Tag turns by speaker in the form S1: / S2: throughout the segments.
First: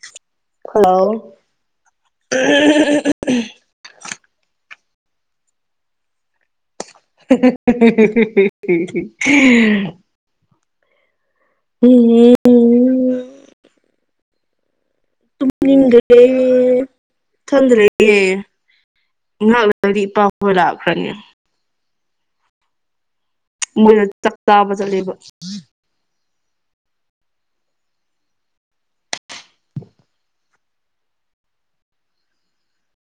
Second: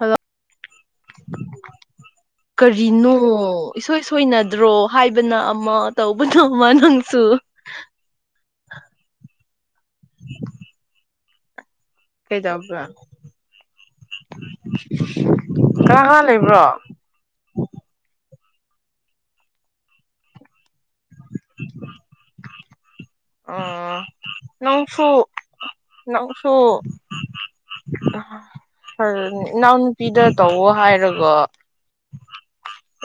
S1: Hello
S2: hello
S1: ꯀꯔꯤꯅꯣ ꯏꯁꯣꯏ ꯁꯣꯏꯅꯗ꯭ꯔꯣ ꯍꯥꯏꯕꯅ ꯑꯃ ꯇꯧꯕꯗꯣꯃ ꯅꯪꯁꯨ
S2: [unintelligible]
S1: ꯀꯩꯖꯕ꯭ꯔ
S2: ꯍꯝ
S1: ꯎ
S2: ꯅꯤꯡꯒꯦ ꯊꯟꯗ꯭ꯔꯌꯦꯦ ꯉꯍꯥꯛꯂꯒꯗꯤ ꯏꯄꯥꯕ ꯂꯥꯛꯈ꯭ꯔꯅꯤ
S1: ꯑꯣ
S2: ꯃꯣꯏꯅ ꯆꯥꯛꯇꯥꯥꯕ
S1: ꯅꯪꯁꯨ
S2: ꯆꯠꯂꯦꯕ
S1: ꯅꯪꯁꯨ ꯏꯅꯥꯎ ꯅꯨꯄꯤꯗ ꯇꯧꯋ ꯍꯥꯏꯔꯒꯣ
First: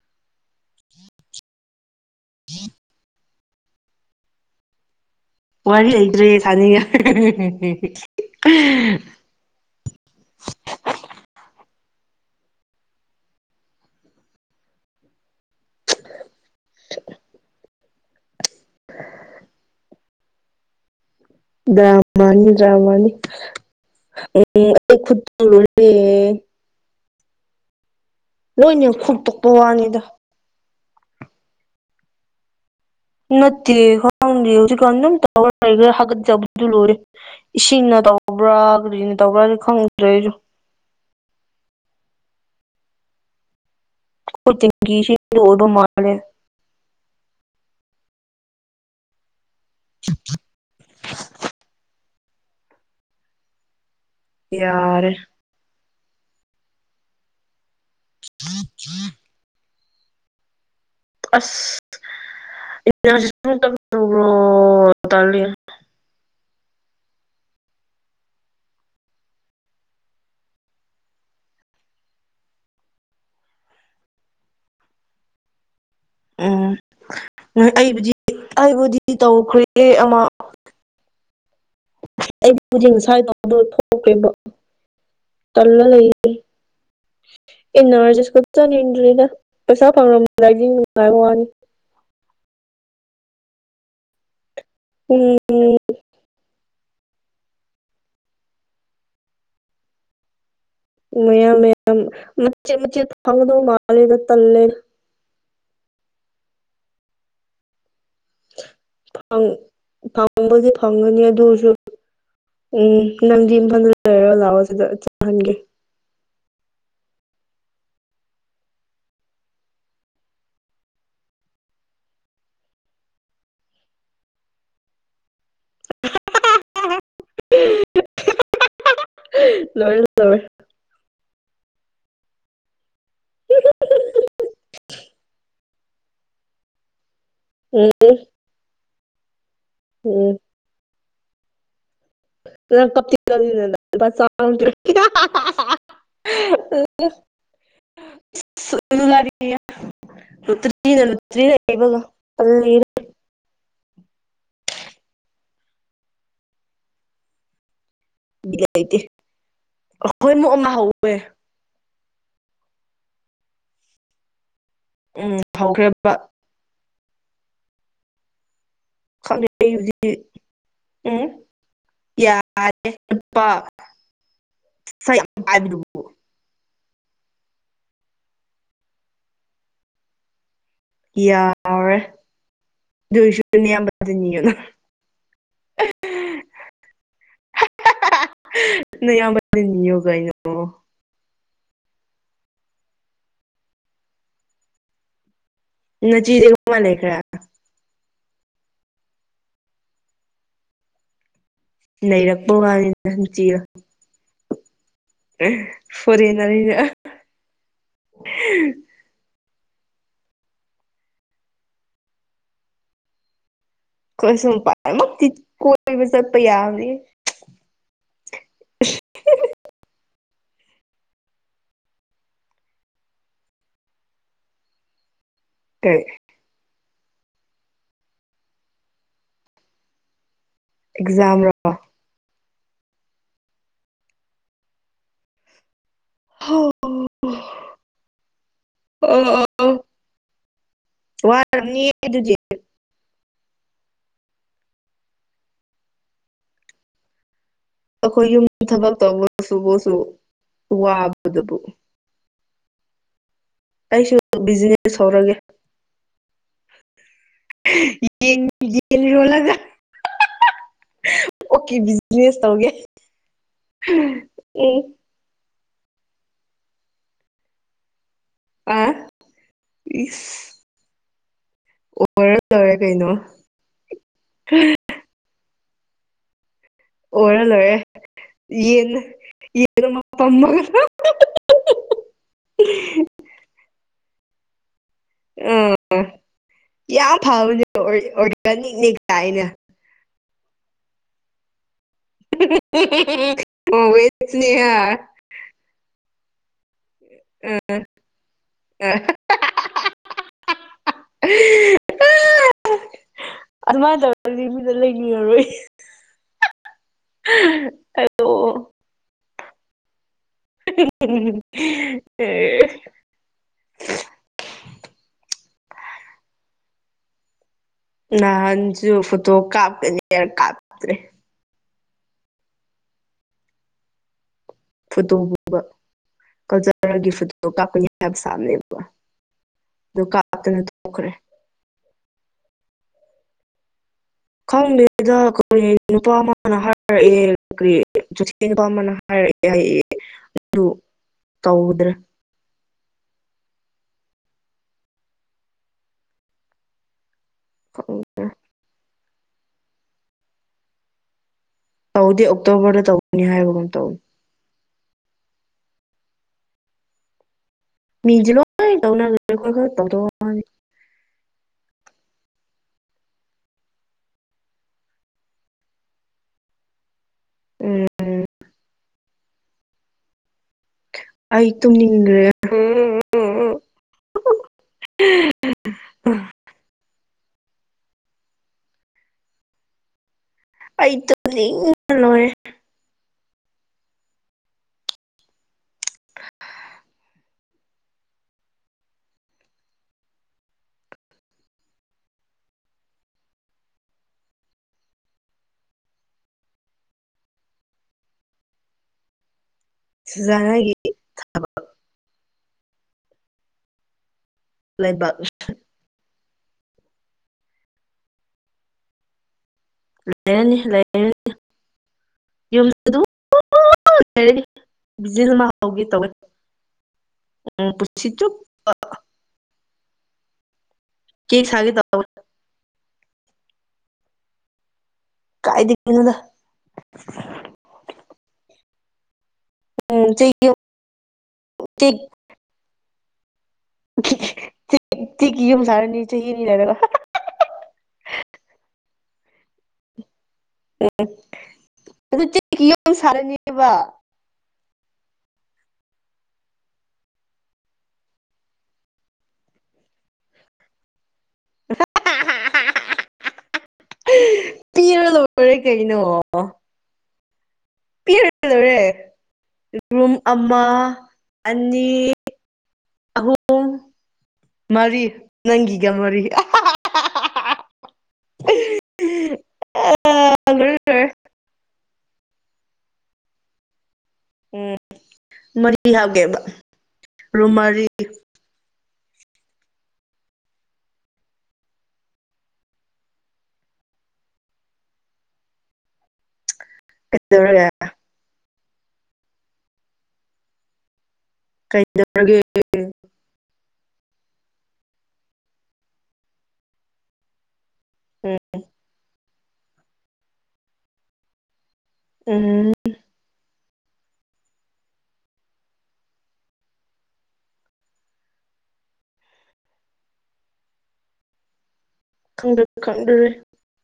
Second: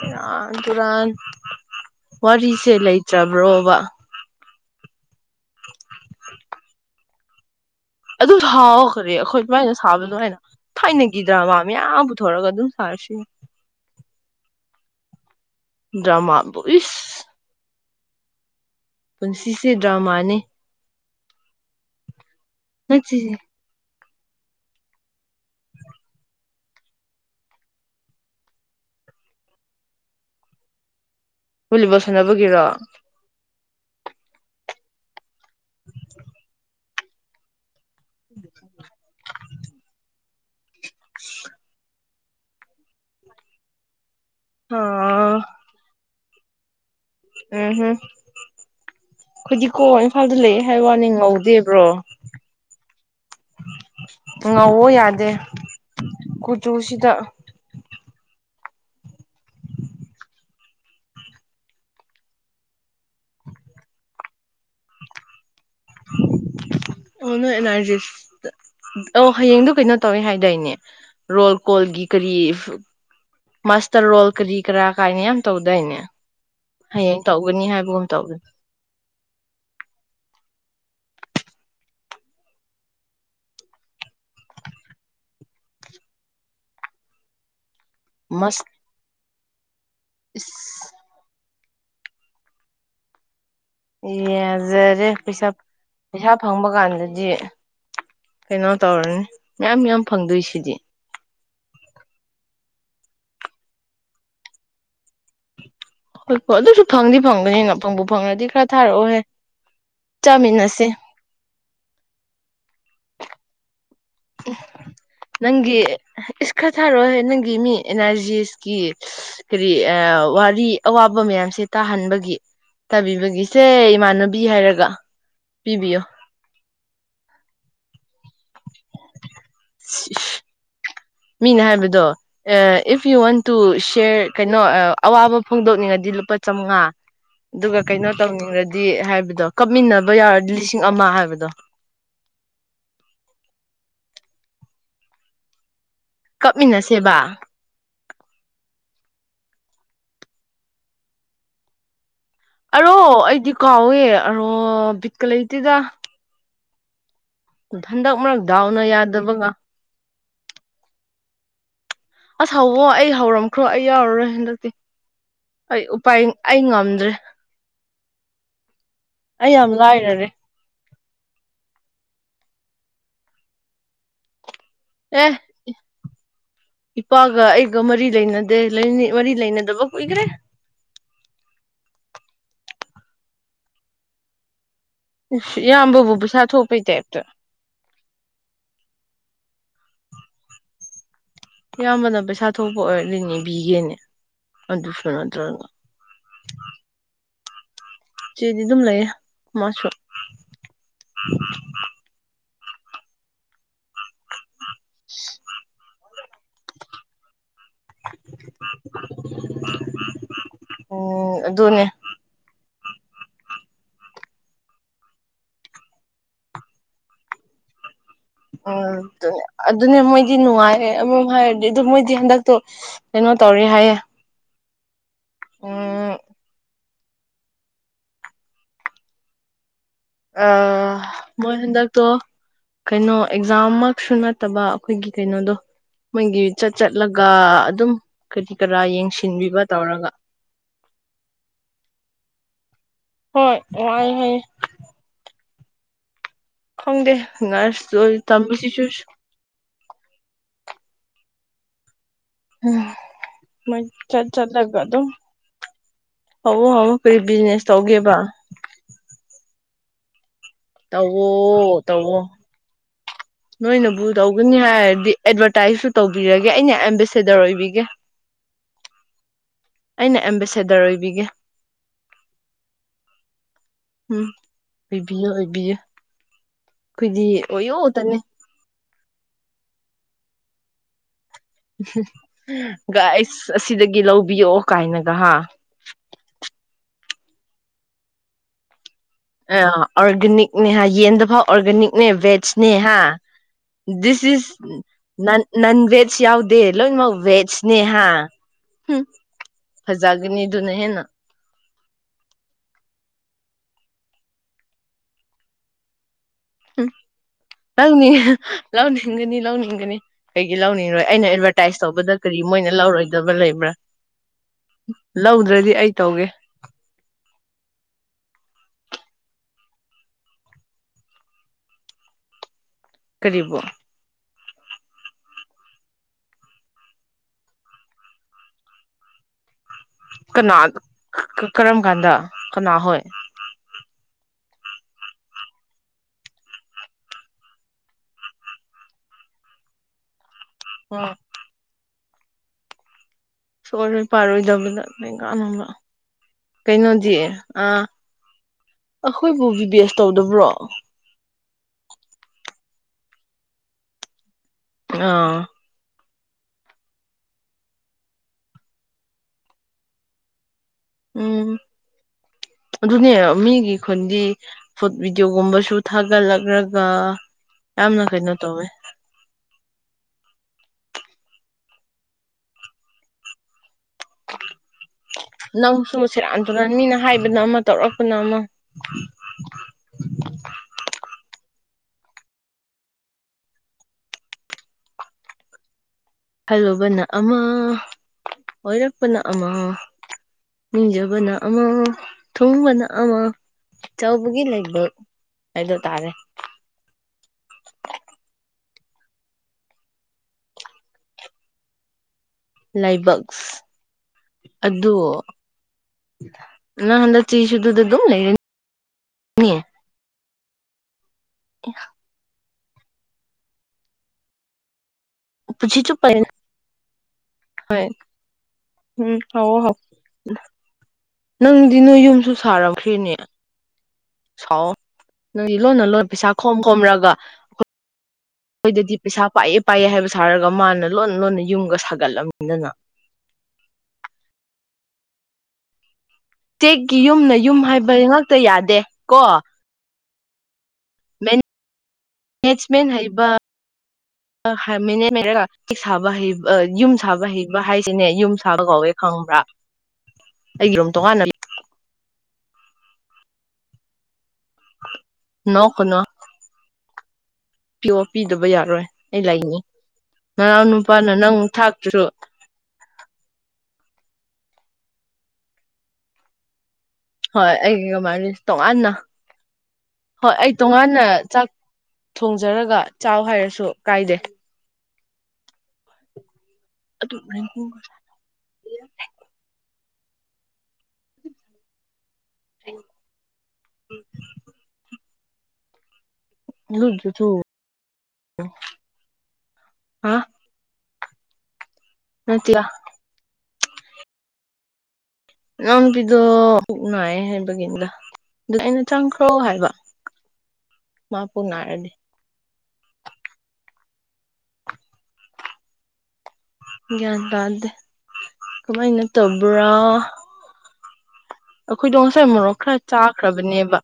S1: ꯏꯔꯥꯟ ꯇꯨꯔꯥꯟ ꯋꯥꯔꯤꯁꯦ ꯂꯩꯇ꯭ꯔꯕ꯭ꯔꯣꯕ
S2: ꯋꯥꯔꯤ ꯂꯩꯇ꯭ꯔꯦ ꯁꯥꯥꯅꯤꯡꯉ
S1: ꯑꯗꯨ ꯍꯥꯎꯈ꯭ꯔꯦ ꯑꯩꯈꯣꯏ ꯁꯨꯃꯥꯏꯅ ꯁꯥꯕ ꯑꯗꯨꯃꯥꯏꯅ ꯊꯥꯏꯅꯒꯤꯗ꯭ꯔꯃꯥ ꯃꯌꯥꯝ ꯄꯨꯊꯣꯔꯒ ꯑꯗꯨꯝ ꯁꯥꯔꯁꯤꯅꯦ ꯗ꯭ꯔꯃꯥ ꯁ ꯄꯨꯟ ꯁꯤ ꯁꯤꯦ ꯗ꯭ꯔꯃꯥꯅꯤ
S2: ꯗ꯭ꯔꯃꯅꯤ ꯗ꯭ꯔꯃꯅꯤ
S1: ꯅꯠꯇꯦ
S2: ꯎ ꯑꯩ ꯂꯣꯏꯅꯈ ꯄꯛꯄ ꯋꯥꯅꯤꯗ
S1: ꯂꯤꯕꯣꯜ ꯁꯥꯟꯅꯕꯒꯤꯔꯣ
S2: ꯅꯠꯇꯦ ꯇ ꯂꯦ ꯏꯁꯤꯡ ꯇꯧꯕ꯭ꯔꯥ [unintelligible] ꯇꯧꯕ꯭ꯔꯥꯗꯤ ꯈꯪꯗ꯭ꯔꯦ ꯑꯩꯖꯨ
S1: [inaudible] ꯑꯥ
S2: [unintelligible] ꯃꯔꯦ
S1: ꯎꯝ ꯍꯨ ꯈꯣꯏꯗꯤꯀꯣ ꯏꯝꯐꯥꯜꯗ ꯂꯩꯌꯦ [unintelligible] ꯉꯧꯗꯦꯕ꯭ꯔꯣ ꯉꯧꯋꯑꯣ
S2: ꯌꯥꯔꯦ
S1: ꯌꯥꯗꯦ ꯀꯨꯆꯨꯁꯤꯗ
S2: [unintelligible] ꯑꯁ [inaudible] ꯇꯂꯦ [inaudible]
S1: ꯑꯣ ꯅꯣꯏ ꯑꯦꯟ ꯑꯥꯔꯖꯤꯁ ꯑꫭ ꯍꯌꯦꯡꯗꯣ ꯀꯩꯅꯣ ꯇꯧꯋꯦ ꯍꯥꯏꯗꯥꯏꯅꯦ꯫ ꯔꯣꯜ ꯀꯣꯜꯒꯤ ꯀꯔꯤ ꯐ ꯃꯥꯁꯇꯔ ꯔꯣꯜ ꯀꯔꯤ ꯀꯔꯥ ꯀꯥꯏꯅ ꯌꯥꯝ ꯇꯧꯗꯥꯏꯅꯦ
S2: ꯎꯝ
S1: ꯍꯌꯦꯡ ꯇꯧꯒꯅꯤ ꯍꯥꯏꯕꯒꯨꯝ
S2: ꯑꯩꯕꯨꯗꯤ
S1: ꯇꯧꯋꯦ꯫
S2: ꯑꯩꯕꯨꯗꯤ ꯇꯧꯈ꯭ꯔꯦ ꯑꯃ ꯑꯩꯕꯨ ꯕꯨꯖꯤ ꯉꯁꯥꯏꯅ ꯕꯗꯣ [unintelligible] ꯈ꯭ꯔꯦꯕ ꯇꯜꯂ ꯂꯩ꯫ ꯏꯟꯅꯔꯖꯤꯁ ꯐꯩ
S1: ꯃꯁ
S2: ꯆꯠꯅꯤꯡꯗ꯭ꯔꯤꯗ ꯄꯩꯁꯥ ꯐꯪꯔꯝꯗꯥꯏꯗꯤ ꯅꯨꯡꯉꯥꯏꯕ ꯋꯥꯅꯤ꯫
S1: ꯌꯥꯖꯔꯦ ꯄꯩꯁꯥ
S2: ꯎꯝ
S1: ꯄꯩꯁꯥ ꯐꯪꯕ ꯀꯥꯟꯗꯗꯤ ꯀꯩꯅꯣ ꯇꯧꯔꯅꯤ ꯃꯌꯥꯝ ꯌꯥꯝ ꯐꯪꯗꯣꯏꯁꯤꯗꯤ꯫
S2: ꯃꯌꯥꯝ-ꯃꯌꯥꯝ ꯃꯆꯦꯠ-ꯃꯆꯦꯠ ꯐꯪꯒꯗꯩ ꯃꯥꯜꯂꯦꯗ ꯇꯜꯂꯦꯗ꯫
S1: ꯍꯣꯏ-ꯍꯣꯏ ꯑꯗꯨꯁꯨ ꯐꯪꯗꯤ ꯐꯪꯕꯅꯤꯅ ꯄꯪꯕꯨ ꯐꯪꯗꯤ ꯈꯔ ꯊꯥꯔꯛꯑꯣꯍꯦ ꯆꯥꯃꯤꯟꯅꯁꯦ꯫
S2: ꯐꯅꯤ ꯑꯗꯨꯁꯨ ꯎꯝ ꯅꯪꯗꯤ ꯏꯝꯐꯥꯗ ꯂꯩꯔꯒ ꯂꯥꯛꯑꯣ ꯁꯤꯗ ꯆꯞꯍꯟꯒꯦ꯫
S1: ꯅꯪꯒꯤ ꯏꯁ ꯈꯔ ꯊꯥꯔꯛꯑꯣ ꯅꯪꯒꯤ ꯃꯤ ꯑꯦꯟ ꯑꯥꯔꯖꯤ ꯑꯦꯁꯀꯤ꯫ ꯀꯔꯤ ꯋꯥꯔꯤ ꯑꯋꯥꯕ ꯃꯌꯥꯝꯁꯦ ꯇꯥꯍꯟꯕꯒꯤ꯫ ꯇꯥꯕꯤꯕꯒꯤꯁꯦ ꯏꯃꯥꯟꯅꯕꯤ ꯍꯥꯏꯔꯒ ꯄꯤꯕꯤꯌꯣ꯫
S2: [unintelligible] ꯂꯣꯏꯔꯦ ꯂꯣꯏꯔꯦ꯫
S1: ꯃꯤꯅ ꯍꯥꯏꯕꯗꯣ ꯏꯐ ꯌꯨ ꯋꯥꯟ ꯇꯨ ꯁꯤꯌꯔ ꯀꯩꯅꯣ ꯑꯋꯥꯕ ꯐꯣꯡꯗꯣꯛꯅꯤꯡꯉꯗꯤ ꯂꯨꯄꯥ ꯆꯥꯝꯃꯉꯥ꯫
S2: [inaudible]
S1: ꯑꯗꯨꯒ ꯀꯩꯅꯣ ꯇꯧꯅꯤꯡꯔꯗꯤ ꯍꯥꯏꯕꯗꯣ ꯀꯞꯃꯤꯟꯅꯕ
S2: ꯎꯝ
S1: ꯌꯥꯔꯗꯤ ꯂꯤꯁꯤꯡ ꯑꯃ ꯍꯥꯏꯕꯗꯣ꯫
S2: [unintelligible]
S1: ꯀꯞꯃꯤꯟꯅꯁꯦꯕ
S2: [unintelligible] [unintelligible]
S1: ꯅꯣ ꯑꯩꯗꯤ ꯀꯥꯎꯋꯦ ꯑꯔꯣ ꯕꯤꯠꯀ ꯂꯩꯇꯦꯗ꯫ ꯍꯟꯗꯛ ꯃꯔꯛ ꯗꯥꯎꯅ
S2: ꯂꯩꯇꯦ
S1: ꯌꯥꯗꯕꯒ꯫
S2: ꯑꯩꯈꯣꯏ ꯃꯨꯛꯅ ꯍꯧꯋꯦ꯫
S1: ꯑꯁ ꯍꯋꯣ ꯑꯩ ꯍꯧꯔꯝꯈ꯭ꯔꯣ ꯑꯩ ꯌꯥꯎꯔꯔꯣꯏ ꯍꯟꯗꯛꯇꯤ
S2: ꯎꯝ
S1: ꯑꯩ
S2: ꯍꯧꯈ꯭ꯔꯦꯕ
S1: ꯎꯄꯥꯏ ꯑꯩ ꯉꯝꯗ꯭ꯔꯦ
S2: ꯈꯪꯗꯦ
S1: ꯑꯩ ꯌꯥꯝ
S2: ꯑꯩꯕꯨꯗꯤ
S1: ꯂꯥꯏꯔꯔꯦ꯫
S2: [unintelligible]
S1: ꯑꯦ
S2: ꯄꯥꯏꯕꯗꯨꯕꯨ
S1: ꯏꯄꯥꯒ ꯑꯩꯒ ꯃꯔꯤ ꯂꯩꯅꯗꯦ ꯂꯩꯅꯤ ꯃꯔꯤ ꯂꯩꯅꯗꯕ ꯀꯨꯏꯈꯒꯔꯦ꯫
S2: ꯌꯥꯎꯔꯦ ꯑꯗꯣꯏꯁꯨ꯫ [unintelligible]
S1: ꯎꯁ ꯏꯌꯥꯝꯕꯕꯨ ꯄꯩꯁꯥ ꯊꯣꯛꯄꯩ ꯇꯥꯏꯞꯇ꯫
S2: [unintelligible] ꯅꯌꯥꯝꯕꯗ ꯅꯤꯌꯣ ꯒꯥꯏꯅꯀꯣ꯫
S1: ꯏꯌꯥꯝꯕꯅ ꯄꯩꯁꯥ ꯊꯣꯛꯄ ꯑꯣꯏꯔꯗꯤ ꯅꯤꯕꯤꯒꯦꯅꯦ ꯑꯗꯨꯁꯨ ꯅꯠꯇ꯭ꯔꯒ꯫
S2: ꯅꯆꯦꯗꯤ ꯀꯔꯃꯥꯏ ꯂꯩꯈ꯭ꯔꯦ꯫
S1: ꯏꯆꯦꯗꯤ ꯑꯗꯨꯝ ꯂꯩꯌꯦ ꯃꯥꯁꯨ꯫
S2: ꯅꯩꯔꯛꯄ ꯋꯥꯅꯤꯗ ꯅꯆꯦꯗꫭ꯫ [unintelligible]
S1: [unintelligible] ꯎꯝ ꯑꯗꯨꯅꯦ꯫
S2: ꯈꫭꯏꯁꯨ ꯃꯄꯥꯟ ꯃꯛꯇꯤ ꯀꯣꯏꯕ ꯆꯠꯄ ꯌꯥꯕꯅꯦ꯫
S1: ꯑ ꯑꯗꯨ ꯑꯗꯨꯅꯦ ꯃꯣꯏꯗꯤ ꯅꯨꯡꯉꯥꯏꯔꯦ ꯑꯃꯔꫭꯝ ꯍꯥꯏꯔꯗꯤ ꯑꯗꯨ ꯃꯣꯏꯗꯤ ꯍꯟꯗꯛꯇꯣ ꯀꯩꯅꯣ ꯇꯧꯔꯤ ꯍꯥꯏꯌꯦ꯫
S2: ꯀꯔꯤ꯫
S1: ꯎꯝ ꯑ
S2: ꯑꯦꯛꯖꯥꯝꯔꯣ
S1: ꯃꯣꯏ ꯍꯟꯗꯛ ꯇꯣ ꯀꯩꯅꯣ ꯑꯦꯛꯖꯥꯝꯃꯛꯁꯨ ꯅꯠꯇꯕ ꯑꯩꯈꯣꯏꯒꯤ ꯀꯩꯅꯣꯗꯣ꯫ ꯃꯣꯏꯒꯤ ꯆꯠ ꯆꯠꯂꯒ
S2: ꯑꯣ
S1: ꯑꯗꯨꯝ ꯀꯔꯤ ꯀꯔꯥ ꯌꯦꯡꯁꯤꯟꯕꯤꯕ ꯇꯧꯔꯒ꯫
S2: ꯋꯥꯔꯝꯅꯤ ꯑꯗꯨꯗꯤ꯫
S1: ꯍꯣꯏ ꯋꯥꯌꯦ ꯍꯥꯏꯌꯦ꯫ ꯈꯪꯗꯦ ꯅꯔꯁ ꯇꯝꯕꯁꯤꯁꯨ
S2: [inaudible]
S1: ꯎꯝ ꯃꯣꯏ
S2: ꯑꯩꯁꯨ
S1: ꯆꯠ ꯆꯠꯂꯒ
S2: ꯕꯤꯖꯤꯅꯦꯁ
S1: ꯑꯗꯨꯝ
S2: ꯍꯧꯔꯒꯦ
S1: ꯍꯧꯕꯛ ꯍꯕ ꯀꯔꯤ ꯕꯤꯖꯤꯅꯦꯁ ꯇꯧꯒꯦꯕ
S2: ꯦꯟꯔꯣꯜꯂꯒ
S1: ꯇꯧꯋꯣ
S2: ꯑꯣꯀꯦ
S1: ꯇꯧꯋꯣ
S2: ꯕꯤꯖꯤꯅꯦꯁ ꯇꯧꯒꯦ
S1: ꯅꯣꯏꯅꯕꯨ ꯇꯧꯒꯅꯤ
S2: ꯎꯝ
S1: ꯍꯥꯏꯔꯗꯤ ꯑꯦꯗꯚꯔꯇꯥꯏꯁꯁꯨ ꯇꯧꯕꯤꯔꯒꯦ ꯑꯩꯅ ꯑꯦꯝꯝꯕꯦꯁꯦꯗꯔ ꯑꯣꯏꯕꯤꯒꯦ
S2: ꯑ
S1: ꯑꯩꯅ ꯑꯦꯝꯝꯕꯦꯁꯦꯗꯔ ꯑꯣꯏꯕꯤꯒꯦ
S2: ꯑꯣꯔ ꯂꯧꯧꯔꯦ ꯀꯩꯅꯣ
S1: ꯑꯣꯏꯕꯤꯌ ꯑꯣꯏꯏꯕꯤꯌ
S2: ꯑꯣꯔ ꯂꯣꯏꯔꯦ ꯌꯦꯟꯅ ꯌꯦꯅ ꯇꯝꯃꯒ
S1: ꯑꯩꯁ ꯑꯁꯤꯗꯒꯤ ꯂꯧꯕꯤꯌꯑꯣ ꯀꯥꯏꯅꯒ ꯍꯥ
S2: ꯑꯥ ꯌꯥꯝ ꯐꯕꯅꯦ ꯑꯣꯔꯒꯥꯅꯤꯛꯅꯦ ꯀꯥꯏ
S1: ꯑ ꯑꯣꯔꯒꯥꯅꯤꯛꯅꯦ ꯍꯥꯏ ꯌꯦꯟꯗ ꯐꯥꯎ ꯑꯣꯔꯒꯥꯅꯤꯛ ꯦꯖꯅꯦ ꯍꯥ
S2: ꯑꯣ
S1: ꯁ ꯏ
S2: ꯋꯦꯁꯅꯦ
S1: ꯅ ꯅꯣꯟꯚꯦꯖ ꯌꯥꯎꯗꯦ ꯂꯣ ꯃꯥꯕꯦꯖꯅꯦꯦ ꯍꯥꯥ ꯎꯝ ꯐꯖꯥꯒꯅꯤꯙꯅ ꯍꯦꯅ
S2: ꯎ ꯑꯗꯨꯃꯥꯏꯅ ꯇꯧꯔꯒꯗꯤ ꯃꯤꯅ ꯂꯩꯅꯤꯡꯉꯔꯣꯏ
S1: ꯍꯨꯝ ꯂꯧꯅꯤꯡ
S2: ꯑꯣ
S1: ꯂꯧꯅꯤꯡꯒꯅꯤ ꯂꯧꯅꯤꯡꯒꯅꯤ ꯀꯩꯒꯤ ꯂꯧꯅꯤꯡꯔꯣꯏ ꯑꯩꯅ ꯑꯦꯗꯚꯔꯇꯥꯏꯁ ꯇꯧꯕꯗ ꯀꯔꯤ ꯃꯣꯏꯅ ꯂꯧꯔꯣꯏꯒꯦ ꯕ ꯂꯩꯕ꯭ꯔꯥ ꯂꯧꯗ꯭ꯔꯗꯤ ꯑꯩ ꯇꯧꯒꯦ
S2: ꯅ ꯍꯟꯁꯨ ꯐꯨꯇꯣ ꯀꯥꯞꯀꯅꯤꯔ ꯀꯥꯞꯇ꯭ꯔꯦ
S1: ꯀꯔꯤꯕ
S2: ꯐꯨꯗꯣꯛꯕ ꯀꯜꯆꯔꯒꯤ ꯐꯣꯇꯣ ꯀꯥꯞꯀꯅꯤ ꯍꯥꯏꯕ ꯁꯥꯕꯅꯦꯕ ꯑꯗꯨꯣ
S1: ꯀꯅꯥ
S2: ꯀꯥꯞꯇꯅ ꯊꯣꯛꯈ꯭ꯔꯦ
S1: ꯀ- ꯀꯔꯝ ꯀꯥꯟꯗ ꯀꯅꯥ ꯍꯣꯏ
S2: ꯈꯪꯗ ꯀ ꯅꯨꯄꯥ ꯑꯃꯅ ꯍꯥꯏꯔꯛꯑꯦ ꯀꯤ ꯅꯨꯄꯥ ꯑꯃꯅ ꯍꯥꯏꯔꯛꯑꯦ ꯌꯥꯏ ꯑꯗꯨ
S1: ꯑ
S2: ꯀꯧꯗ꯭ꯔꯥ
S1: ꯁꯣꯏꯂꯣꯏ ꯄꯥꯔꯣꯏꯗꯕꯗ ꯀ ꯀꯥꯟꯅꯕ ꯀꯩꯅꯣꯗꯤ ꯑꯥ ꯑꯩꯈꯣꯏꯕꯨ ꯚꯕꯤ ꯕꯦꯁ ꯇꯧꯗꯕ꯭ꯔꯣ
S2: ꯇꯧꯗꯦ ꯑꯣꯛꯇꯣꯕꯔꯗ ꯇꯧꯒꯅꯤ ꯍꯥꯏꯕꯒꯨꯝ ꯇꯧꯅꯤ
S1: ꯑꯥ
S2: ꯃꯤꯖꯂ ꯇꯧ ꯇꯣ
S1: ꯎꯝ ꯑꯗꯨꯅꯦ ꯃꯤꯒꯤ ꯈꯨꯟꯗꯤ ꯐꯣ ꯚꯤꯗꯤꯑꯣꯒꯨꯝꯕꯁꯨ ꯊꯥꯒꯠꯂꯛꯂꯒ
S2: ꯎꯝ
S1: ꯌꯥꯝꯅ ꯀꯩꯅꯣ ꯇꯧꯋꯦ
S2: ꯑꯩ ꯇꯨꯝꯅꯤꯡꯈ꯭ꯔꯦ
S1: ꯅꯪꯁꯨꯕꯨ ꯁꯦꯔꯥꯟ ꯇꯔ ꯃꯤꯅ ꯍꯥꯏꯕꯅ ꯑꯃ ꯇꯧꯔꯛꯄꯅ ꯑꯃ
S2: ꯑ ꯇ ꯂꯣꯏ
S1: ꯈꯜꯂꯨꯕꯅ ꯑꯃ ꯑꯣꯏꯔꯛꯄꯅ ꯑꯃ ꯅꯤꯡꯅꯤꯖꯕꯅ ꯑꯃ ꯊꯣꯡꯕꯅ ꯑꯃ ꯆꯥꯎꯧꯕꯒꯤ ꯂꯩꯕ ꯍꯥꯏꯗ ꯇꯥꯔꯦ
S2: ꯖꯒꯦ
S1: ꯂꯥꯏꯕꯛꯁ
S2: ꯂꯩꯕꯥꯛ
S1: ꯑꯣ ꯅ ꯍꯟꯗ ꯆꯤꯁꯨ ꯑꯗꯨꯗ ꯑꯗꯨꯝ ꯂꯩꯔꯅꯤ
S2: ꯂꯩꯔꯅꯤ ꯂꯩꯔꯅꯤ
S1: [inaudible]
S2: ꯌꯨꯝ ꯕꯤꯜ
S1: ꯄꯨꯟꯁꯤ
S2: ꯃꯍꯥꯎꯒꯤ ꯇꯧꯋꯦ
S1: ꯆꯨꯞꯄ
S2: ꯎ ꯄꯨꯁꯤ ꯆ
S1: ꯎꯝ ꯍꯥꯎ ꯍꯥꯎ ꯅꯪꯗꯤ ꯅꯣꯏ ꯌꯨꯝꯁꯨ ꯁꯥꯔꯝꯈ꯭ꯔꯤꯅꯦ ꯁꯥꯎꯑꯣ ꯅꯪꯗꯤ ꯂꯣꯟꯅ
S2: ꯀꯥꯏꯗꯒꯤꯅꯣꯗ
S1: ꯂꯣꯟ ꯄꯩꯁꯥ ꯈꯣꯝ ꯈꯣꯝꯔꯒ ꯑꯩꯈꯣꯏꯗꯗꯤ ꯄꯩꯁꯥ ꯄꯥꯏꯑ ꯄꯥꯏꯑ
S2: ꯎꯝ
S1: ꯍꯥꯏꯕ
S2: ꯆꯦꯛ
S1: ꯁꯥꯔꯒ
S2: ꯌꯨꯝ
S1: ꯃꯥꯅ ꯂꯣꯟ ꯂꯣꯟꯅ ꯌꯨꯝꯒ
S2: ꯆꯦꯛ
S1: ꯁꯥꯒꯠꯂꯝꯅꯤꯗꯅ
S2: ꯇꯤꯒꯤ ꯌꯨꯝ ꯁꯥꯔꯅꯤ ꯆꯍꯤꯅꯤ ꯂꯩꯔꯒ
S1: ꯇꯤꯛꯒꯤ ꯌꯨꯝꯅ ꯌꯨꯝ ꯍꯥꯏꯕ ꯉꯥꯛꯇ ꯌꯥꯗꯦ ꯀꯣ
S2: ꯑꯗꯨ ꯇꯤꯛꯒꯤ ꯌꯨꯝ ꯁꯥꯔꯅꯤꯕ
S1: ꯃꯤꯅꯦ ꯃꯔꯒꯦꯛ [inaudible] ꯁꯥꯕ ꯍꯩ ꯌꯨꯝ ꯁꯥꯕ ꯍꯩꯕ ꯍꯥꯏꯁꯤꯅꯦ ꯌꯨꯝ ꯁꯥꯕ ꯀꯧꯋꯦ ꯈꯪꯕ꯭ꯔꯥ
S2: [unintelligible]
S1: ꯑꯩꯒꯤ ꯔꯨꯝ ꯇꯣꯉꯥꯟꯅ ꯂꯩ
S2: ꯄꯤꯔ ꯂꯣꯏꯔꯦ
S1: ꯅꯣ
S2: ꯀꯩꯅꯣ
S1: ꯄꯤ ꯑꯣ
S2: ꯄꯤꯔ
S1: ꯄꯤꯗꯕ
S2: ꯂꯣꯏꯔꯦ
S1: ꯌꯥꯔꯣꯏ ꯑꯩ ꯂꯩꯅꯤ
S2: ꯔꯨꯝ
S1: ꯃꯅꯥꯎ
S2: ꯑꯃ
S1: ꯅꯨꯄꯥꯅ ꯅꯪ
S2: ꯑꯅꯤ
S1: ꯊꯥꯛꯇꯔꯁꯨ
S2: ꯑꯍꯨꯝ ꯃꯔꯤ ꯅꯪꯒꯤꯒ ꯃꯔꯤ
S1: ꯍꯣꯏ ꯑꯩꯒꯤꯒ ꯃꯥꯔꯤ ꯇꯣꯉꯥꯟꯅ ꯍꯣꯏ ꯑꯩ
S2: ꯑꯥ ꯂꯣꯏꯔꯦ ꯂꯣꯏꯔꯦ
S1: ꯇꯣꯉꯥꯟꯅ ꯆꯥꯛ ꯊꯣꯡꯖꯔꯒ ꯆꯥꯎ ꯍꯥꯏꯔꯁꯨ ꯀꯥꯏꯗꯦ
S2: ꯎꯝ ꯃꯔꯤ ꯍꯥꯞꯒꯦꯕ
S1: ꯑꯗꯨ ꯅ
S2: ꯔꯨꯝ ꯃꯔꯤ
S1: ꯍꯣꯡꯈ꯭ꯔꯦ [inaudible] [inaudible] ꯂ ꯊ
S2: ꯀꯩꯗꯧꯔꯦ
S1: ꯍꯥ [inaudible]
S2: ꯔꯒꯦ
S1: ꯅꯠꯇꯦ
S2: [inaudible]
S1: ꯏꯅꯥꯎꯄꯥꯗꯣ ꯄꯨꯛ ꯅꯥꯢ ꯍꯥꯢꯕꯒꯤꯅꯤꯗ ꯑꯗꯨ ꯑꯩꯅ ꯆꯪꯈ꯭ꯔꯣ ꯍꯥꯏꯕ ꯃꯥ ꯄꯨꯛ ꯅꯥꯔꯗꯤ
S2: ꯎꯝ
S1: ꯒ꯭ꯌꯥꯟ ꯇꯥꯗꯦ ꯀꯃꯥꯏꯅ ꯇꯧꯕ꯭ꯔꯥ ꯑꯩꯈꯣꯏꯗꯣ ꯉꯁꯥꯢ ꯃꯣꯔꯣꯛ
S2: ꯈꯪꯗ꯭ꯔꯦ
S1: ꯈꯔ
S2: ꯈꯪꯗ꯭ꯔꯦ
S1: ꯆꯥꯈ꯭ꯔꯕꯅꯦꯕ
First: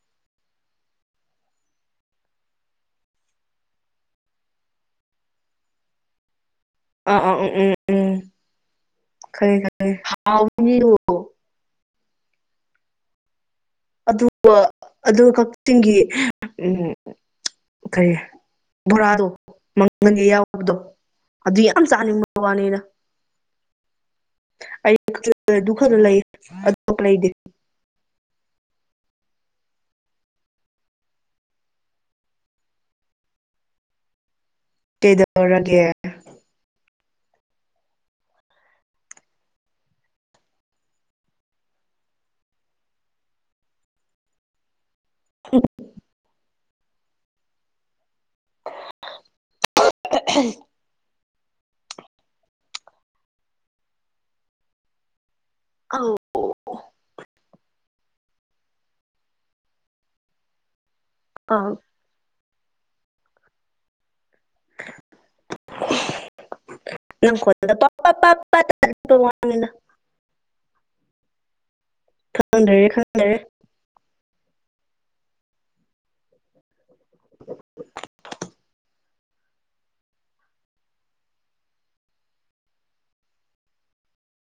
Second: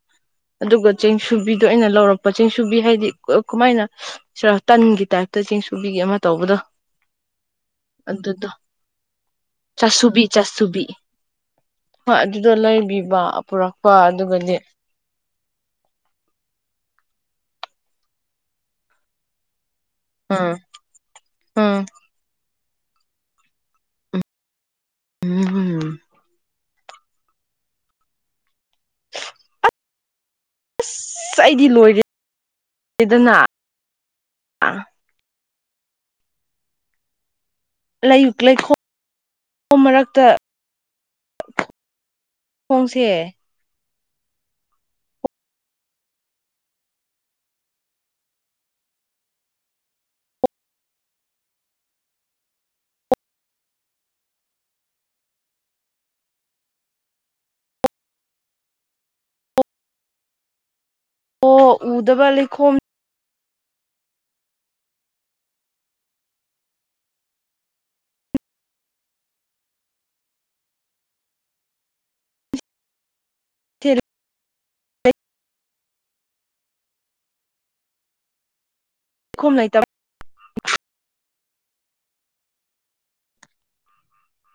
S1: ꯑꯗꯨꯒ ꯆꯦꯡꯁꯨꯕꯤꯗꯣ ꯑꯩꯅ ꯂꯧꯔꯛꯄ ꯆꯦꯡꯁꯨꯕꯤ ꯍꯥꯏꯗꯤ ꯀꯃꯥꯏꯅ ꯁꯤꯔ ꯇꯟꯒꯤ ꯇꯥꯏꯞꯇ ꯆꯦꯡ ꯁꯨꯕꯤꯒ ꯑꯃ ꯇꯧꯕꯗꯣ
S2: ꯑꯥ ꯑꯥ ꯎꯝ ꯎꯝ ꯎꯝ
S1: ꯑꯗꯨꯗꯣ
S2: ꯈꯪꯉꯦ ꯈꯪꯉꯦ
S1: ꯆꯥꯁꯨꯕꯤ ꯆꯥꯁꯨꯕꯤ
S2: ꯍꯥꯎꯕꯅꯤꯗꯣ
S1: ꯍꯣꯏ ꯑꯗꯨꯗꯣ ꯂꯩꯕꯤꯕ ꯄꯨꯔꯛ
S2: ꯑꯗꯨꯒ ꯑꯗꯨꯒ ꯀꯛꯆꯤꯡꯒꯤ ꯎ ꯀꯔꯤ ꯕꯣꯔꯥꯗꯣ ꯃꯪꯗꯥꯜ
S1: ꯎꯝ
S2: ꯌꯥꯎꯕꯗꯣ ꯑꯗꯨ ꯌꯥꯝ
S1: ꯎꯝ
S2: ꯆꯥꯅꯤꯡꯕ ꯋꯥꯅꯤꯅ ꯑꯩ ꯑꯗꯨ
S1: ꯎꯝ
S2: ꯈꯛꯇ ꯂꯩ ꯑꯗꯣꯞꯄ ꯂꯩꯗꯦ
S1: ꯑꯁ ꯑꯩꯗꯤ ꯂꯣꯏꯔꯦꯗꯅ
S2: ꯀꯩꯗꯧꯔꯒꯦ
S1: ꯂꯩꯈꯣꯝ ꯃꯔꯛꯇ ꯈꯣꯡꯁꯦ
S2: ꯍ [inaudible] [inaudible] ꯑꯥꯎ
S1: ꯑꯣ
S2: ꯑꯧ
S1: ꯎꯗꯕ ꯂꯩꯈꯣꯝ
S2: [inaudible] ꯅꯪꯣ ꯄ ꯄ ꯇ [inaudible] ꯈꯪꯗꯔꯦ ꯈꯪꯗꯔꯦ
S1: ꯆꯔ [inaudible]
S2: [unintelligible]
S1: ꯂꯩꯈꯣꯝ ꯂꯩꯇꯕ